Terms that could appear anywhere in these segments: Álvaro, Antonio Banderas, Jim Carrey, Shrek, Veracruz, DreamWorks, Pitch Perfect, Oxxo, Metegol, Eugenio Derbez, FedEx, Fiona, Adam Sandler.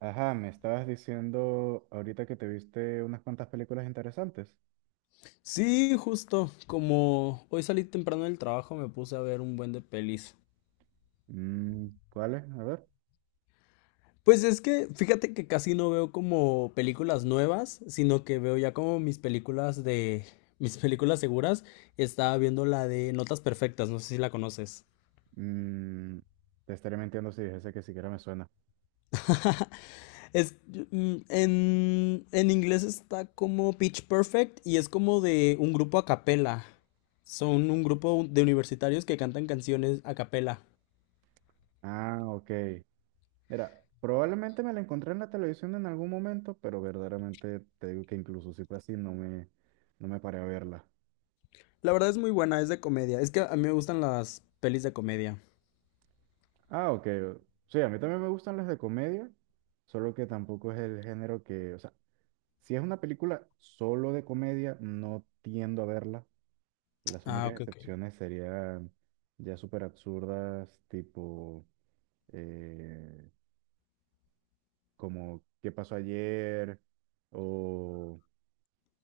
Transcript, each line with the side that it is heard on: right: Ajá, me estabas diciendo ahorita que te viste unas cuantas películas interesantes.
left: Sí, justo, como hoy salí temprano del trabajo, me puse a ver un buen de pelis.
right: Mm, ¿cuáles? A ver.
left: Pues es que, fíjate que casi no veo como películas nuevas, sino que veo ya como mis películas de, mis películas seguras. Estaba viendo la de Notas Perfectas, no sé si la conoces.
right: Mm, te estaré mintiendo si dijese que siquiera me suena.
left: Es, en inglés está como Pitch Perfect y es como de un grupo a capela. Son un grupo de universitarios que cantan canciones a capela.
right: Ah, ok. Mira, probablemente me la encontré en la televisión en algún momento, pero verdaderamente te digo que incluso si fue así, no me paré a verla.
left: La verdad es muy buena, es de comedia. Es que a mí me gustan las pelis de comedia.
right: Ah, ok. Sí, a mí también me gustan las de comedia, solo que tampoco es el género que, o sea, si es una película solo de comedia, no tiendo a verla. Las
left: Ah,
right: únicas
left: ok, ok.
right: excepciones serían ya súper absurdas, tipo eh, como ¿Qué pasó ayer?, o,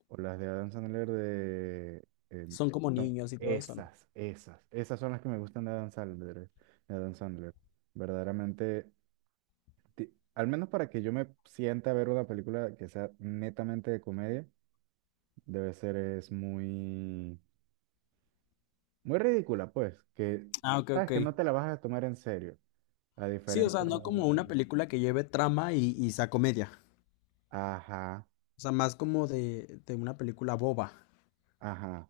right: o las de Adam Sandler de... em,
left: Son como
right: son
left: niños y todo eso, ¿no?
right: esas, esas. Esas son las que me gustan de Adam Sandler. De Adam Sandler. Verdaderamente, al menos para que yo me sienta a ver una película que sea netamente de comedia, debe ser es muy ridícula, pues, que
left: Ah, ok,
right: sabes
left: ok.
right: que no te la vas a tomar en serio. La
left: Sí, o sea,
right: diferencia.
left: no como una película que lleve trama y sea comedia.
right: Ajá,
left: O sea, más como de una película boba.
right: ajá.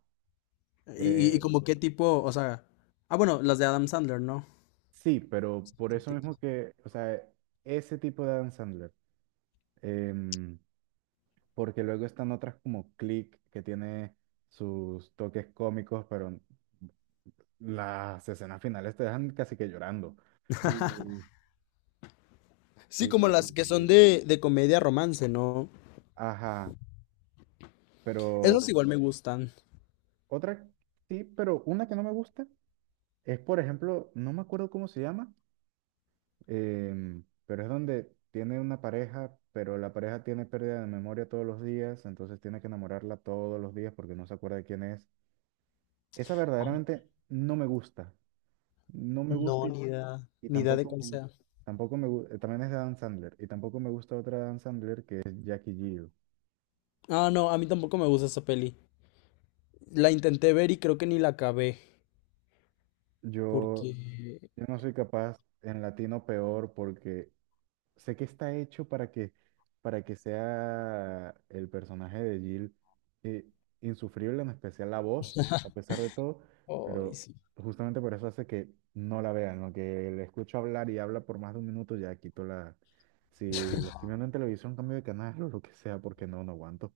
left: Y
right: Eh,
left: como qué tipo, o sea... Ah, bueno, las de Adam Sandler, ¿no?
right: sí, pero
left: Ese
right: por eso
left: tipo.
right: mismo que, o sea, ese tipo de Adam Sandler. em, Porque luego están otras como Click, que tiene sus toques cómicos, pero las escenas finales te dejan casi que llorando. Y,
left: Sí, como las que son
right: y-
left: de comedia romance, ¿no?
right: ajá, pero
left: Esas igual me gustan.
right: otra, sí, pero una que no me gusta es, por ejemplo, no me acuerdo cómo se llama. Pero es donde tiene una pareja, pero la pareja tiene pérdida de memoria todos los días, entonces tiene que enamorarla todos los días porque no se acuerda de quién es. Esa
left: Ah,
right: verdaderamente no me gusta. No me gusta
left: no, ni idea,
right: y
left: ni idea de cuál sea.
right: tampoco me gusta. También es de Adam Sandler. Y tampoco me gusta otra de Adam Sandler que es Jackie Jill.
left: Ah, no, a mí tampoco me gusta esa peli. La intenté ver y creo que ni la acabé.
right: Yo,
left: Porque,
right: yo no soy capaz en latino peor porque sé que está hecho para que sea el personaje de Jill eh, insufrible, en especial la voz, a pesar de todo,
left: ay,
right: pero
left: sí.
right: justamente por eso hace que no la vean, lo que le escucho hablar y habla por más de un minuto, ya quito la... Si la estoy viendo en televisión, cambio de canal o lo que sea, porque no aguanto.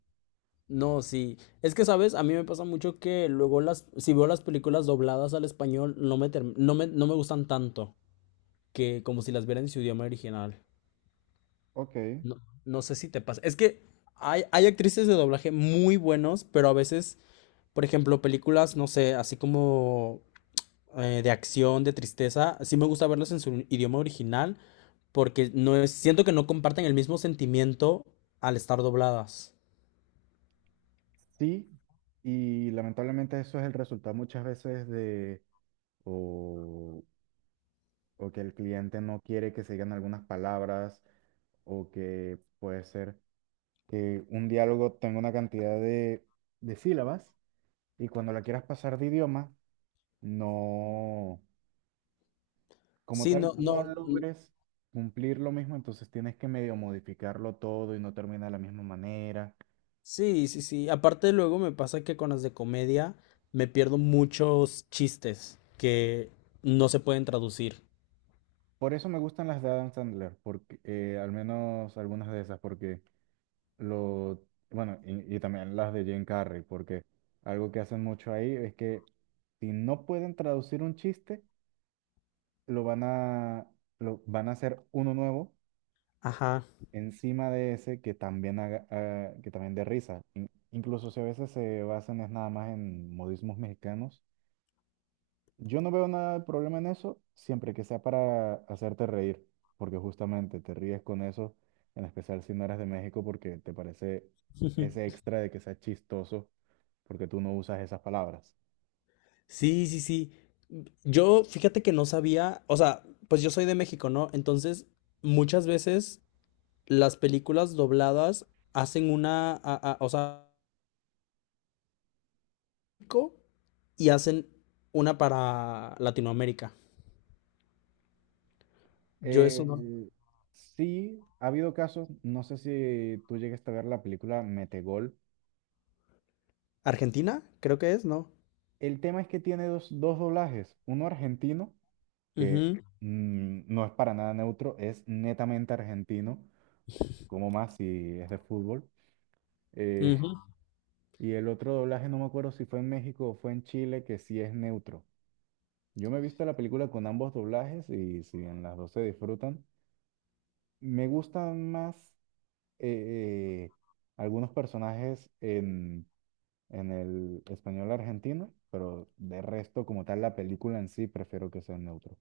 left: No, sí. Es que, ¿sabes? A mí me pasa mucho que luego las, si veo las películas dobladas al español, no me, term- no me, no me gustan tanto que como si las viera en su idioma original.
right: Ok,
left: No, no sé si te pasa. Es que hay actrices de doblaje muy buenos, pero a veces, por ejemplo, películas, no sé, así como de acción, de tristeza, sí me gusta verlas en su idioma original porque siento que no comparten el mismo sentimiento al estar dobladas.
right: sí, y lamentablemente eso es el resultado muchas veces de, o, o que el cliente no quiere que se digan algunas palabras o que puede ser que un diálogo tenga una cantidad de sílabas y cuando la quieras pasar de idioma, no, como
left: Sí, no,
right: tal, no logres cumplir lo mismo, entonces tienes que medio modificarlo todo y no termina de la misma manera.
left: sí, sí, sí. Aparte luego me pasa que con las de comedia me pierdo muchos chistes que no se pueden traducir.
right: Por eso me gustan las de Adam Sandler, porque, al menos algunas de esas, porque lo, bueno, y también las de Jim Carrey, porque algo que hacen mucho ahí es que si no pueden traducir un chiste, lo van a, lo, van a hacer uno nuevo
left: Ajá.
right: encima de ese que también, haga, ah, que también dé risa. Incluso si a veces se basan es nada más en modismos mexicanos. Yo no veo nada de problema en eso, siempre que sea para hacerte reír, porque justamente te ríes con eso, en especial si no eres de México, porque te parece ese extra de que sea chistoso, porque tú no usas esas palabras.
left: Sí, sí, sí. Yo, fíjate que no sabía, o sea, pues yo soy de México, ¿no? Entonces, muchas veces las películas dobladas hacen una, o sea, México, y hacen una para Latinoamérica. Yo eso
right: Eh,
left: no.
right: sí, ha habido casos, no sé si tú llegaste a ver la película Metegol.
left: Argentina, creo que es, ¿no?
right: El tema es que tiene dos doblajes, uno argentino, que
left: Ujú,
right: no es para nada neutro, es netamente argentino, como más si es de fútbol. eh,
left: ujú.
right: y el otro doblaje, no me acuerdo si fue en México o fue en Chile, que sí es neutro. Yo me he visto la película con ambos doblajes y si en las dos se disfrutan, me gustan más eh, eh, algunos personajes en el español argentino, pero de resto, como tal, la película en sí prefiero que sea en neutro.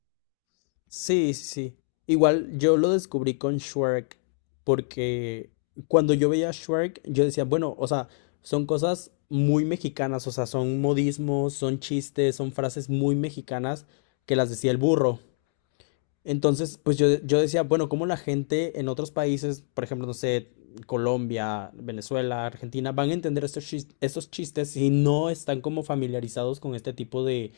left: Sí, sí, sí. Igual yo lo descubrí con Shrek, porque cuando yo veía Shrek, yo decía, bueno, o sea, son cosas muy mexicanas, o sea, son modismos, son chistes, son frases muy mexicanas que las decía el burro. Entonces, pues yo decía, bueno, cómo la gente en otros países, por ejemplo, no sé, Colombia, Venezuela, Argentina, van a entender estos chistes si no están como familiarizados con este tipo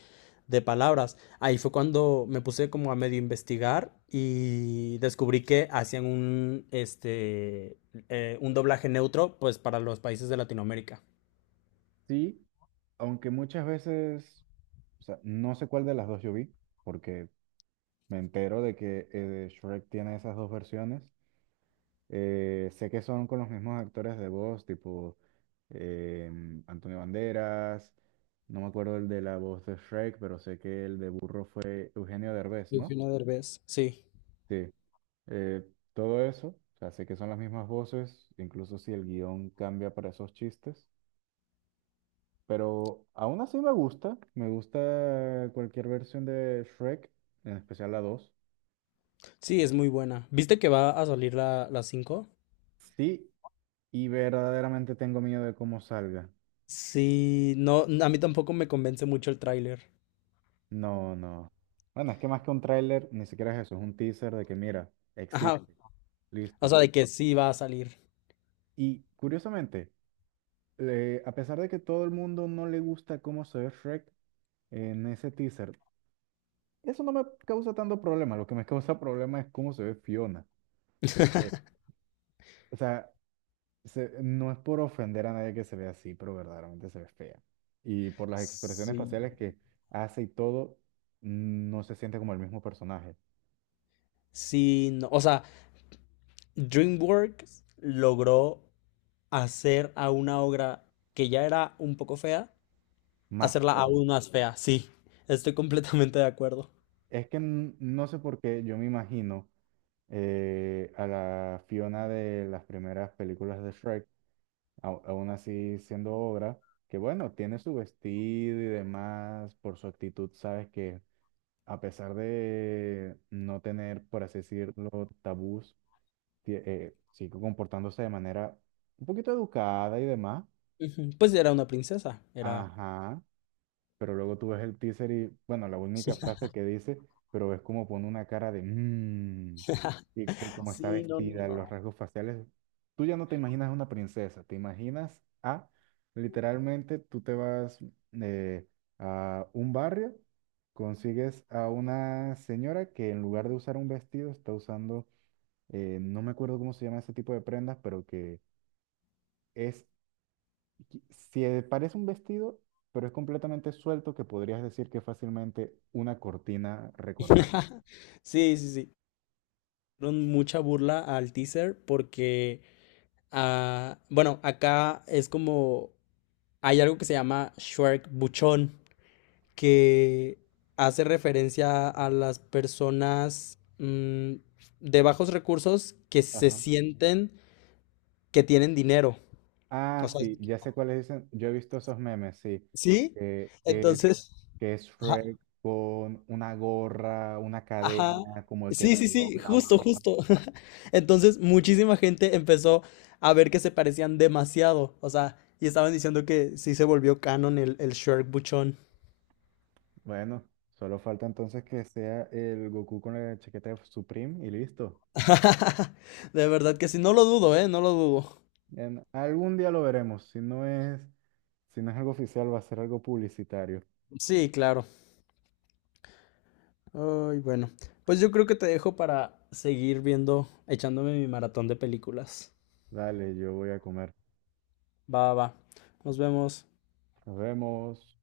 left: de palabras. Ahí fue cuando me puse como a medio investigar y descubrí que hacían un, este, un doblaje neutro, pues para los países de Latinoamérica.
right: Sí, aunque muchas veces, o sea, no sé cuál de las dos yo vi, porque me entero de que Shrek tiene esas dos versiones. Sé que son con los mismos actores de voz, tipo Antonio Banderas, no me acuerdo el de la voz de Shrek, pero sé que el de Burro fue Eugenio Derbez, ¿no?
left: Eugenio Derbez. Sí,
right: Sí. eh, Todo eso. O sea, sé que son las mismas voces, incluso si el guión cambia para esos chistes. Pero aún así me gusta. Me gusta cualquier versión de Shrek, en especial la dos.
left: sí, es muy buena. ¿Viste que va a salir la cinco?
right: Sí, y verdaderamente tengo miedo de cómo salga.
left: Sí, no, a mí tampoco me convence mucho el tráiler.
right: No, no. Bueno, es que más que un tráiler, ni siquiera es eso, es un teaser de que mira,
left: Ajá,
right: existe,
left: o
right: listo.
left: sea, de que sí va a salir.
right: Y curiosamente, a pesar de que todo el mundo no le gusta cómo se ve Shrek, en ese teaser eso no me causa tanto problema. Lo que me causa problema es cómo se ve Fiona. Eh, O sea, no es por ofender a nadie que se ve así, pero verdaderamente se ve fea. Y por las expresiones
left: Sí,
right: faciales que hace y todo, no se siente como el mismo personaje.
left: sí, no, o sea, DreamWorks logró hacer a una obra que ya era un poco fea,
right: Más
left: hacerla
right: fea.
left: aún más fea, sí, estoy completamente de acuerdo.
right: Es que no sé por qué yo me imagino a la Fiona de las primeras películas de Shrek, aún así siendo obra, que bueno, tiene su vestido y demás, por su actitud, sabes que a pesar de no tener, por así decirlo, tabús, sigo comportándose de manera un poquito educada y demás.
left: Ujú, pues era una princesa, era...
right: Ajá, pero luego tú ves el teaser y, bueno, la única frase que dice, pero es como pone una cara de mmm, y cómo está
left: Sí, no, no,
right: vestida, los
left: no.
right: rasgos faciales. Tú ya no te imaginas una princesa, te imaginas a, literalmente, tú te vas eh, a un barrio, consigues a una señora que en lugar de usar un vestido está usando, no me acuerdo cómo se llama ese tipo de prendas, pero que... Es se parece un vestido, pero es completamente suelto que podrías decir que es fácilmente una cortina recortada.
left: Sí, sí, sí. Dieron mucha burla al teaser porque, ah, bueno, acá es como hay algo que se llama Shrek Buchón, que hace referencia a las personas de bajos recursos que se
right: Ajá.
left: sienten que tienen dinero.
right: Ah,
left: O sea,
right: sí, ya sé cuáles dicen. Yo he visto esos memes, sí.
left: ¿sí?
right: Que es,
left: Entonces,
right: que es
left: ajá,
right: Shrek con una gorra, una
left: ajá.
right: cadena, como el que el
left: Sí, sí,
right: reloj,
left: sí,
right: la
left: justo,
right: barba.
left: justo. Entonces, muchísima gente empezó a ver que se parecían demasiado. O sea, y estaban diciendo que sí se volvió canon el Shrek Buchón.
right: Bueno, solo falta entonces que sea el Goku con la chaqueta de Supreme y listo.
left: De verdad que sí, no lo dudo, ¿eh? No lo dudo.
right: Algún día lo veremos. Si no es, si no es algo oficial, va a ser algo publicitario.
left: Sí, claro. Ay, bueno. Pues yo creo que te dejo para seguir viendo, echándome mi maratón de películas.
right: Dale, yo voy a comer.
left: Va, va, va. Nos vemos.
right: Nos vemos.